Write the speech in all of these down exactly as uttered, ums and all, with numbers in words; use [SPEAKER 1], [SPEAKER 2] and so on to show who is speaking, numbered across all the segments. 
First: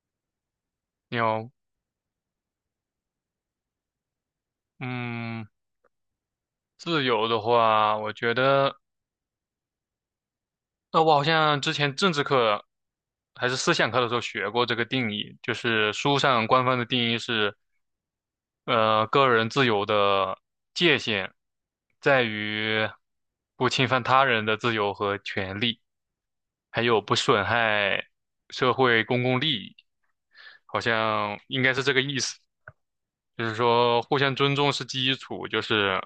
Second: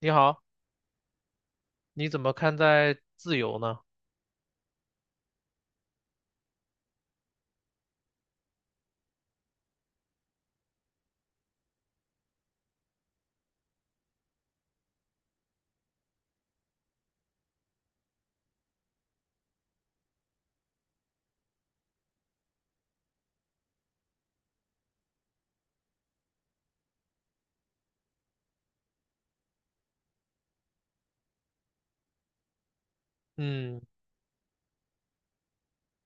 [SPEAKER 1] 你好，
[SPEAKER 2] 你有，
[SPEAKER 1] 你怎么看待自由呢？
[SPEAKER 2] 嗯，自由的话，我觉得，呃，我好像之前政治课还是思想课的时候学过这个定义，就是书上官方的定义是，呃，个人自由的界限在于不侵犯他人的自由和权利，还有不损害社会公共利益，好像应该是这个意思。就是
[SPEAKER 1] 嗯
[SPEAKER 2] 说互相尊重是基础，就是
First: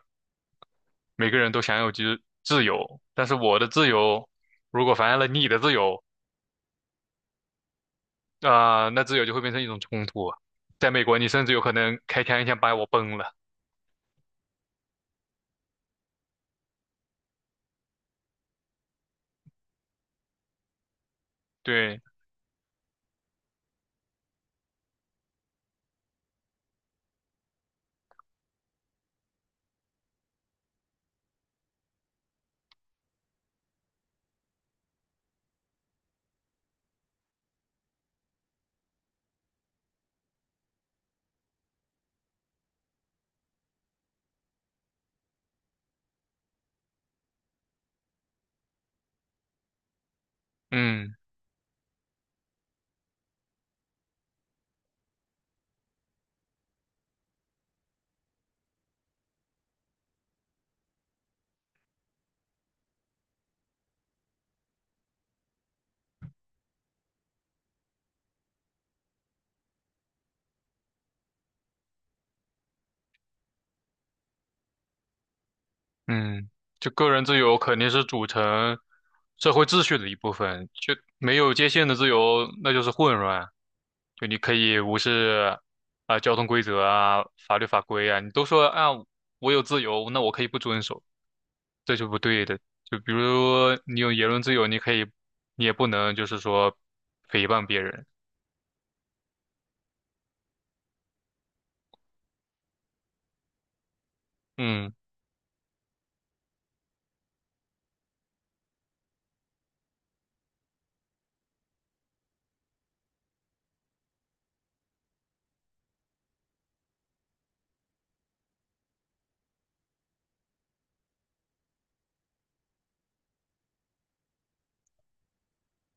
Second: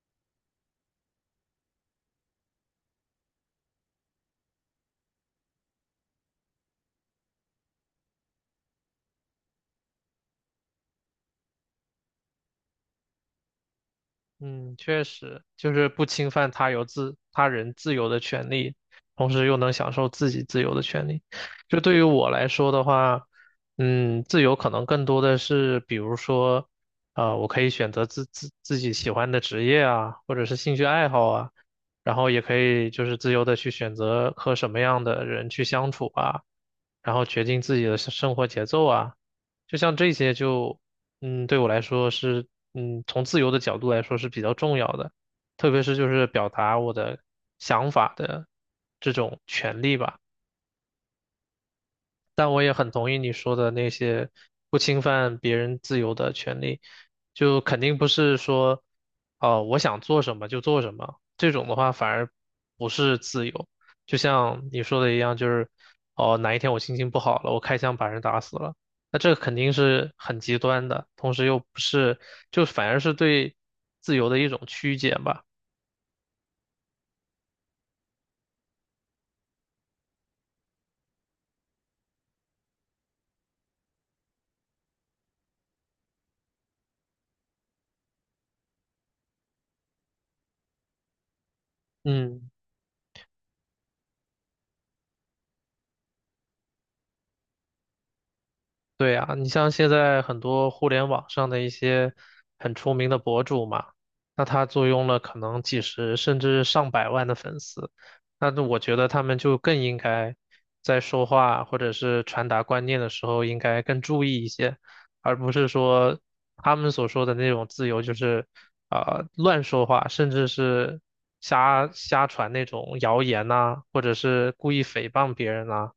[SPEAKER 2] 每个人都享有自自由，但是我的自由如果妨碍了你的自由，啊、那自由就会变成一种冲突啊。在美国，你甚至有可能开枪一枪把我崩了。
[SPEAKER 1] 嗯，确实，就是不侵犯他有自他人自由的权利，同时又能享受自己自由的权利。就对
[SPEAKER 2] 对，
[SPEAKER 1] 于我来说的话，嗯，自由可能更多的是，比如说，呃，我可以选择自自自己喜欢的职业啊，或者是兴趣爱好啊，然后也可以就是自由的去选择和什么样的人去相处啊，然后决定自己的生生活节奏啊。就像这些就，嗯，对我来说是，嗯，从自由的角度来说是比较重要的，特别是就是表达我的想法的这种权利吧。
[SPEAKER 2] 嗯。
[SPEAKER 1] 但我也很同意你说的那些不侵犯别人自由的权利，就肯定不是说，哦，我想做什么就做什么，这种的话反而不是自由。就像你说的一样，就是哦，哪一天我心情不好了，我开枪把人打死了，那这肯定是很极端的，同时又不是，就反而是对自由的一种曲解吧。
[SPEAKER 2] 嗯，就个人自由肯定是组成社会秩序的一部分，就没有界限的自由，那就是混乱。就你可以无视啊、交通规则啊、法律法规啊，你都说啊我有自由，那我可以不遵守，这就不对
[SPEAKER 1] 嗯。
[SPEAKER 2] 的。就比如你有言论自由，你可以，你也不能就是说诽谤别人。
[SPEAKER 1] 对啊，你像现在很多互联网上的一些很出名的博主嘛，那他坐
[SPEAKER 2] 嗯
[SPEAKER 1] 拥了可能几十甚至上百万的粉丝，那我觉得他们就更应该在说话或者是传达观念的时候，应该更注意一些，而不是说他们所说的那种自由，就是啊、呃乱说话，甚至是瞎瞎传那种谣言呐，或者是故意诽谤别人呐，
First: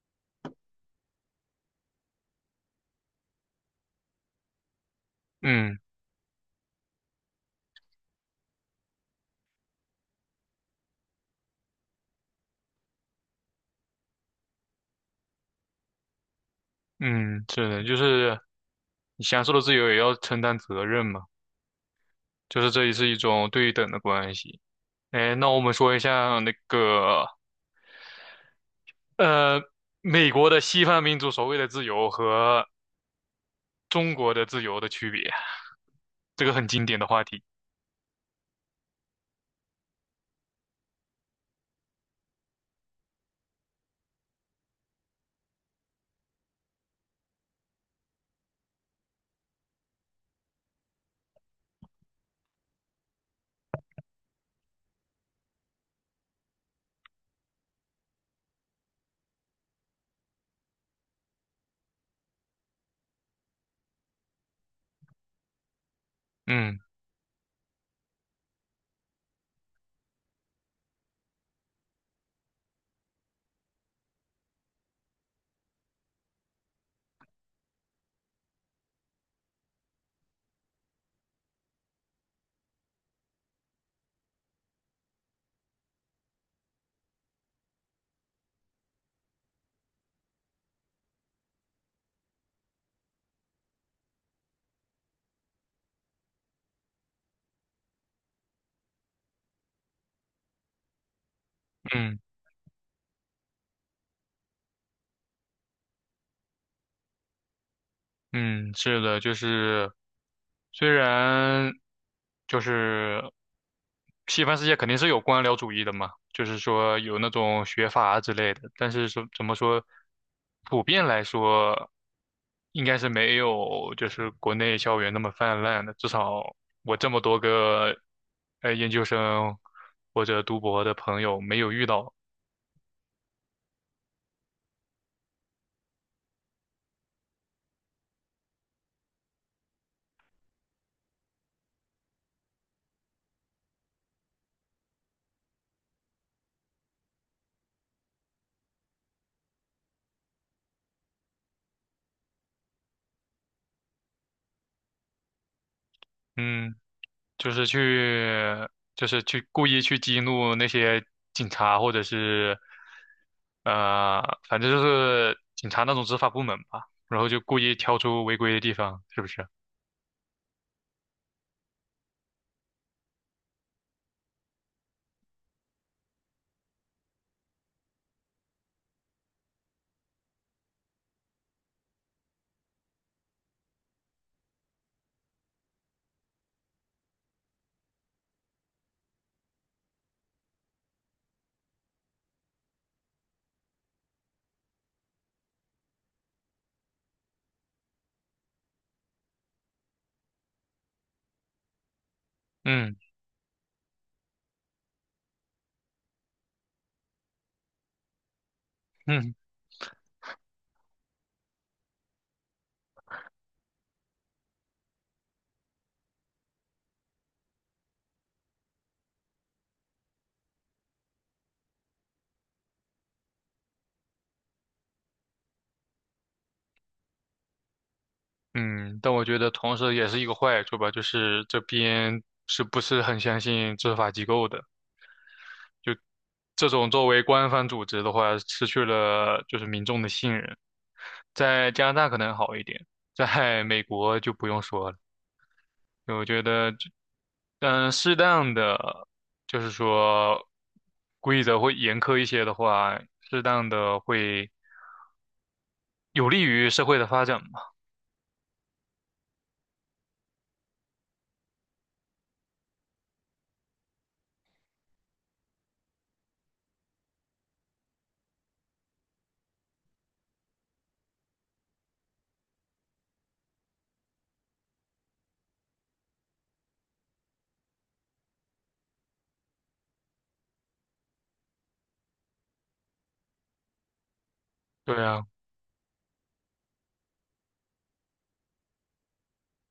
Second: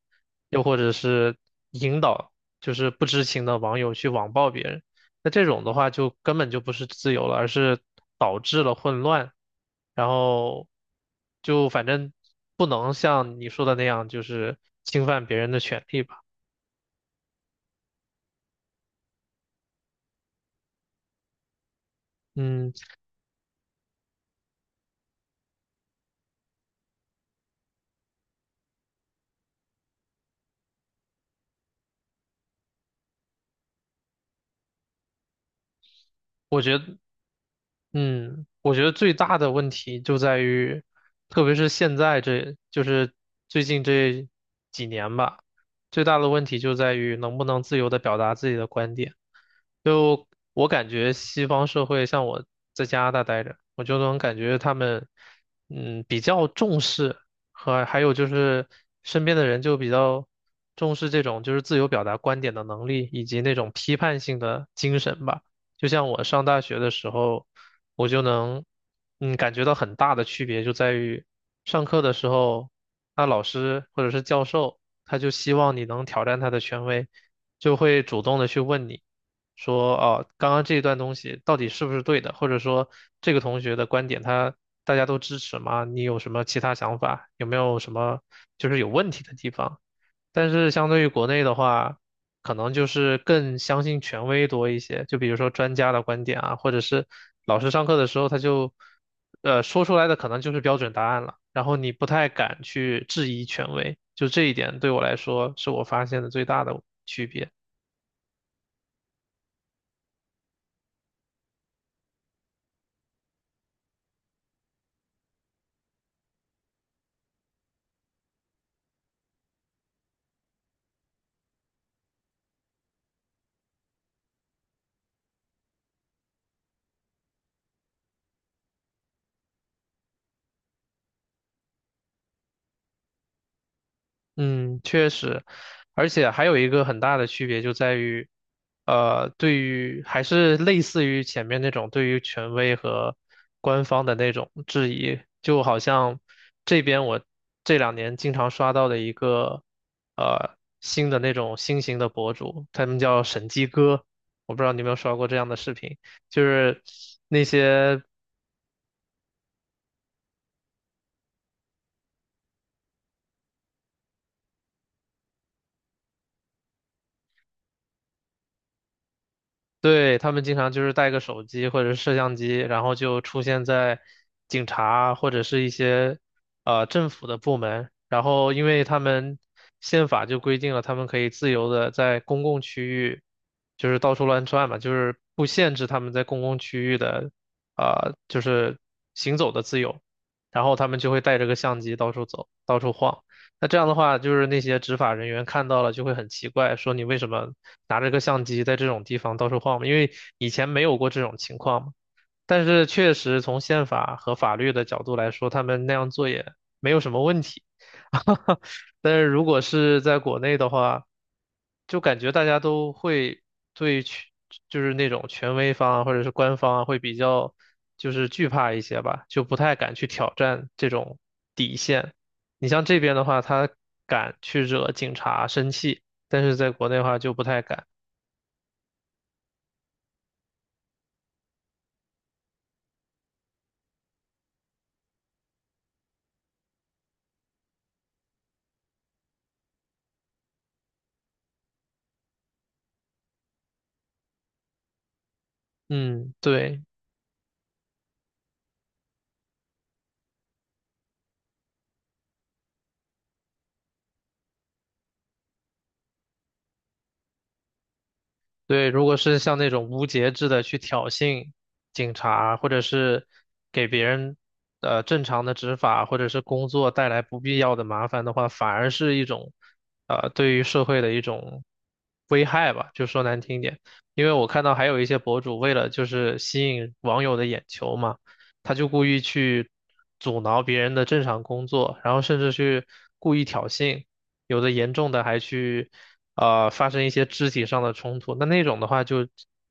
[SPEAKER 1] 又或者是，引导，就是不知情的网友去网暴别人，那这种的
[SPEAKER 2] 嗯
[SPEAKER 1] 话就根本就不是自由了，而是导致了混乱，然后就反正不能像你说的那样，就是侵犯别人的权利吧。
[SPEAKER 2] 嗯，是的，就是你享受的自由也要承担责任嘛，就是
[SPEAKER 1] 嗯，
[SPEAKER 2] 这也是一种对等的关系。哎，那我们说一下那个呃，美国的西方民族所谓的自由和中国的自由的区别，这个
[SPEAKER 1] 我
[SPEAKER 2] 很
[SPEAKER 1] 觉
[SPEAKER 2] 经
[SPEAKER 1] 得。
[SPEAKER 2] 典的话题。
[SPEAKER 1] 嗯，我觉得最大的问题就在于，特别是现在这，就是最近这几年吧，最大的问题就在于能不能自由的表达自己的观点。就我感觉西方社会，像我在加拿大待着，我就能感觉他们，嗯，比较重视和还有就是身边的人就比较重视这种就是自由表达观点的能力以及那种批判性的精神吧。就像我上大学
[SPEAKER 2] 嗯
[SPEAKER 1] 的时候，我就能，嗯，感觉到很大的区别就在于，上课的时候，那老师或者是教授，他就希望你能挑战他的权威，就会主动的去问你，说，哦，刚刚这一段东西到底是不是对的，或者说这个同学的观点他大家都支持吗？你有什么其他想法？有没有什么就是有问题的地方？但是相对于国内的话，可能就是更相信权威多一些，就比如说专家的观点啊，或者是老师上课的时候他就，呃，说出来的可能就是标准答案了，然后你不
[SPEAKER 2] 嗯。
[SPEAKER 1] 太敢去质疑权威，就这一点对我来说是我发现的最大的区别。
[SPEAKER 2] 嗯，是的，就是虽然就是西方世界肯定是有官僚主义的嘛，就是说有那种学阀之类的，但是说怎么说，普遍来说应该是没有就是国内校园那么泛滥的，至少我这么多个呃研究生或者读博的朋友没有遇到。
[SPEAKER 1] 嗯，确实，而且还有一个很大的区别就在于，呃，对于还是类似于前面那种对于权威和官方的那种质疑，就好像这边我这两年经常刷到的一个呃新的那种新型的博主，他们叫审计哥，我不知道你有没有刷过这样的视频，就
[SPEAKER 2] 嗯。
[SPEAKER 1] 是那
[SPEAKER 2] 就是
[SPEAKER 1] 些。
[SPEAKER 2] 去，就是去故意去激怒那些警察，或者是，呃，反正就是警察那种执法部门吧，然后就故意挑出违规的地方，是不是？
[SPEAKER 1] 对，他们经常就是带个手机或者是摄像机，然后就出现在警察或者是一些呃政府的部门，然后因为他们宪法就规定了，他们可以自由的在公共区域就是到处乱窜嘛，就是不限制他们在公共区域的啊就是行走的自由，然后他们就会带着个相机到处走，到处晃。那这样的话，就是那些执法人员看到了就会很奇怪，说你为什么拿着个相机在这种地方到处晃嘛？因为以前没有过这种情况嘛。但是
[SPEAKER 2] 嗯
[SPEAKER 1] 确实从宪法和法律的角度来说，他们那样做也没有什么问题。但是
[SPEAKER 2] 嗯
[SPEAKER 1] 如果是在国内的话，就感觉大家都会对权，就是那种权威方啊，或者是官方啊，会比较就是惧怕一些吧，就不太敢去挑战这种底线。你像这边的话，他敢去惹警察生气，但是在国内的话就不太敢。
[SPEAKER 2] 嗯，但我觉得同时也是一个坏处吧，就是这边是不是很相信执法机构的？就这种作为官方组织的话，失去了就是民众的信任。在加拿大可能好一点，在美国就不用说了。对，我
[SPEAKER 1] 嗯，
[SPEAKER 2] 觉得
[SPEAKER 1] 对。
[SPEAKER 2] 但嗯，适当的就是说规则会严苛一些的话，适当的会有利于社会的发展嘛。
[SPEAKER 1] 对，如果是像那种无节制的去挑衅警察，或者是给别人呃正常的执法或者是工作带来不必要的麻烦的话，反而是一种呃对于社会的一种危害吧，就说难听点。因为我看到还有一些博主为了就是吸引网友的眼球嘛，他就故意去阻挠别人的正常工作，然后甚至去故意挑衅。有的严
[SPEAKER 2] 对
[SPEAKER 1] 重的
[SPEAKER 2] 啊，
[SPEAKER 1] 还去呃发生一些肢体上的冲突，那那种的话就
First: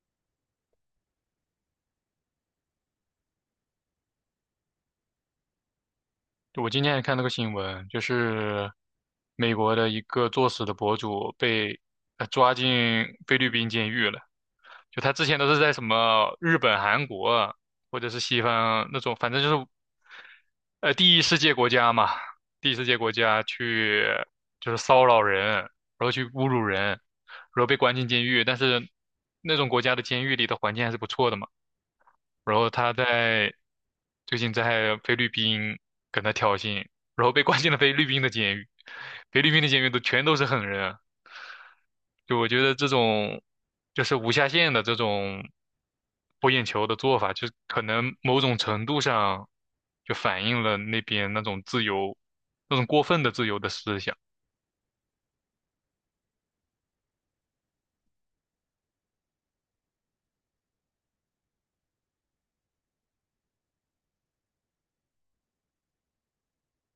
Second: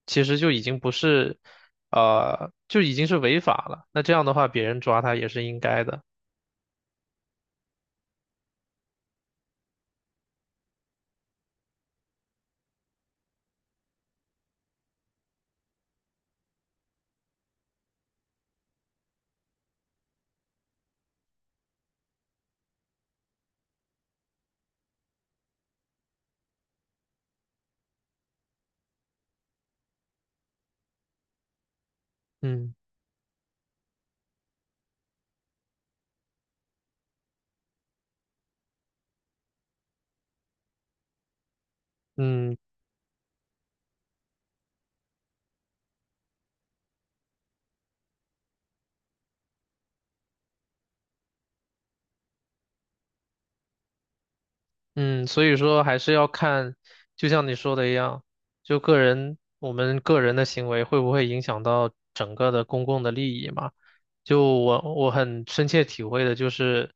[SPEAKER 1] 其实就已经不是呃就已经是违法了，那这样的话别人抓他也是应该的，
[SPEAKER 2] 我今天还看那个新闻，就是美国的一个作死的博主被呃抓进菲律宾监狱了。就他之前都是在什么日本、韩国或者是西方那种，反正就是呃第一世界国家嘛，第一世界国家去就是骚扰人，然后去侮辱人，然后被关进监狱。但是那种国家的监狱里的环境还是不错的嘛。然后
[SPEAKER 1] 嗯
[SPEAKER 2] 他在最近在菲律宾跟他挑衅，然后被关进了菲律宾的监狱，菲律宾的监狱都全都是狠人啊，就我
[SPEAKER 1] 嗯。
[SPEAKER 2] 觉得这种就是无下限的这种博眼球的做法，就是可能某种程度上就反映了那边那种自由，那种过分的自由的思想。
[SPEAKER 1] 嗯，所以说还是要看，就像你说的一样，就个人，我们个人的行为会不会影响到整个的公共的利益嘛？就我我很深切体会的就是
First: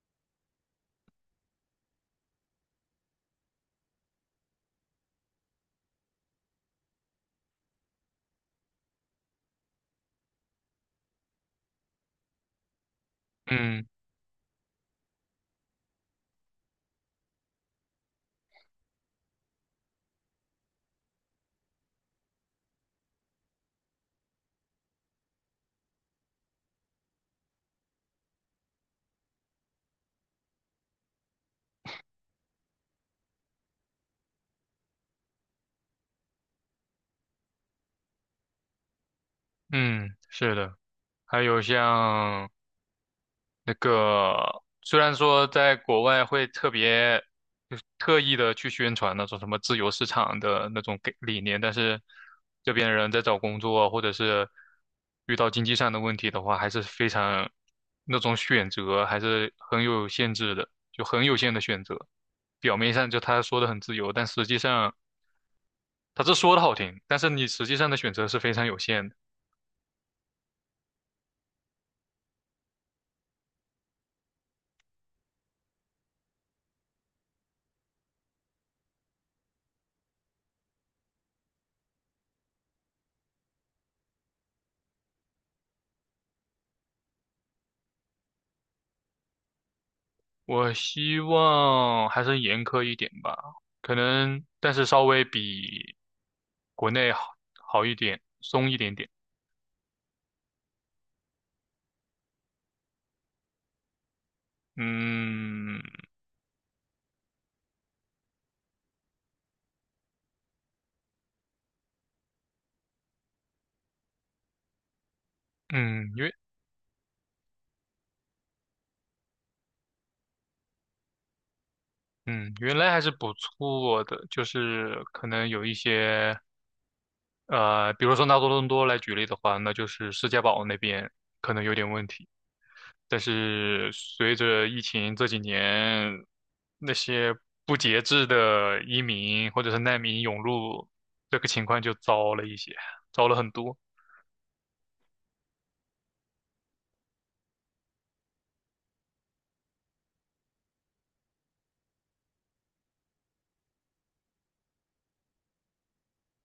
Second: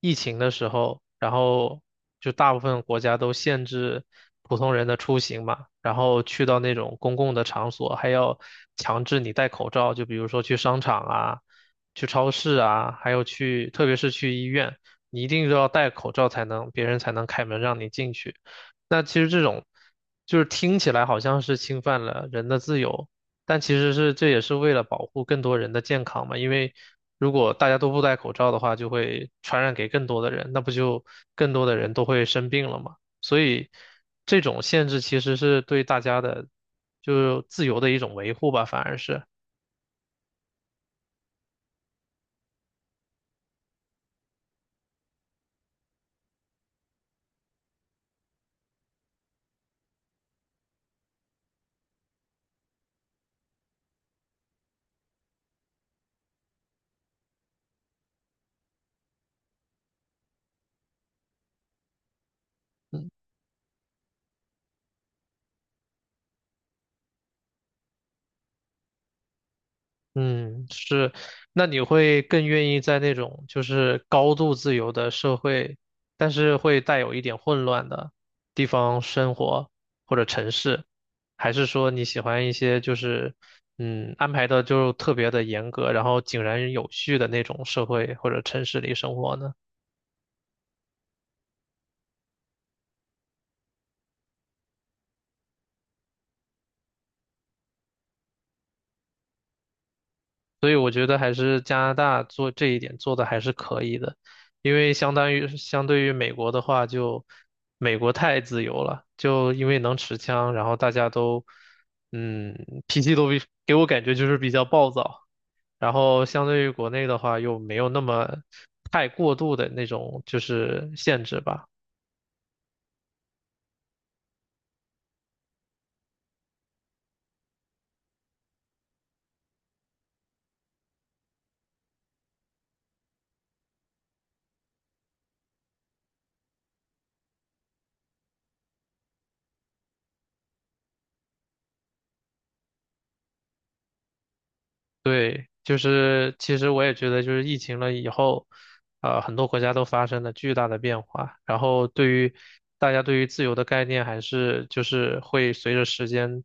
[SPEAKER 1] 疫情的时候，然后就大部分国家都限制普通人的出行嘛，然后去到那种公共的场所还要强制你戴口罩，就比如说去商场啊、去超市啊，还有去，特
[SPEAKER 2] 嗯
[SPEAKER 1] 别是去医院。你一定就要戴口罩才能，别人才能开门让你进去。那其实这种就是听起来好像是侵犯了人的自由，但其实是这也是为了保护更多人的健康嘛。因为如果大家都不戴口罩的话，就会传染给更多的人，那不就更多的人都会生病了嘛。所以这种限制其实是对大家的就自由的一种维护吧，反而是。
[SPEAKER 2] 嗯，是的，还有像。那个虽然说在国外会特别就是特意的去宣传那种什么自由市场的那种给理念，但是这边人在找工作啊或者是遇到经济上的问题的话，还是非常那种选择还是很有限制的，就很有限的选择。表面
[SPEAKER 1] 嗯。
[SPEAKER 2] 上就他说的很自由，但实际上他这说的好听，但是你实际上的选择是非常有限的。
[SPEAKER 1] 嗯，是，那你会更愿意在那种就是高度自由的社会，但是会带有一点混乱的地方生活或者城市，还是说你喜欢一些就是嗯安排的就特别的严格，然后井然有序的那种社会或者城市里生活呢？
[SPEAKER 2] 我希望还是严苛一点吧，可能，但是稍微比国内好好一点，松一点点。
[SPEAKER 1] 所以我觉得还是加拿大做这一点做的还是可以的，因为相当于
[SPEAKER 2] 嗯
[SPEAKER 1] 相对于美国的话就，美国太自由了，就因为能持枪，然后大家都，嗯，脾气都比给我感觉就是比较暴躁，然
[SPEAKER 2] 嗯，
[SPEAKER 1] 后
[SPEAKER 2] 原
[SPEAKER 1] 相对于国内的话又没有那么太过度的那种就是限制吧。
[SPEAKER 2] 嗯原来还是不错的，就是可能有一些。呃，比如说拿多伦多来举例的话，那就是世界堡那边可能有点问题。但是随着疫情这几年，那些不节制的移民或者是难民涌入，这个情况就糟了一些，糟了很多。
[SPEAKER 1] 对，就是其实我也觉得，就是疫情了以后，呃，很多国家都发生了巨大的变化，然后对于大家对于自由的概念，还是就是会随着时间，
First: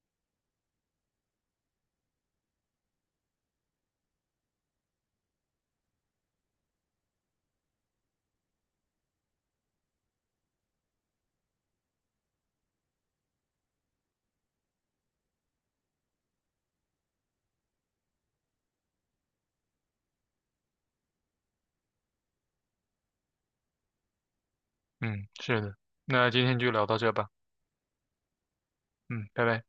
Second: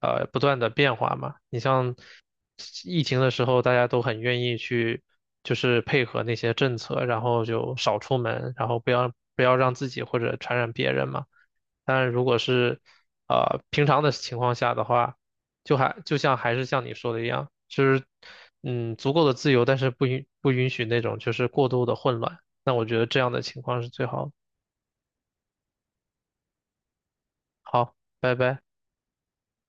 [SPEAKER 1] 呃，不断的变化嘛。你像疫情的时候，大家都很愿意去，就是配合那些政策，然后就少出门，然后不要不要让自己或者传染别人嘛。但是如果是啊呃平常的情况下的话，就还就像还是像你说的一样，就是嗯足够的自由，但是不允不允许那种就是过度的混乱。那我觉得这样的情况是最好的。
[SPEAKER 2] 嗯，是的。那今天就聊到这吧。
[SPEAKER 1] 好，拜拜。
[SPEAKER 2] 嗯，拜拜。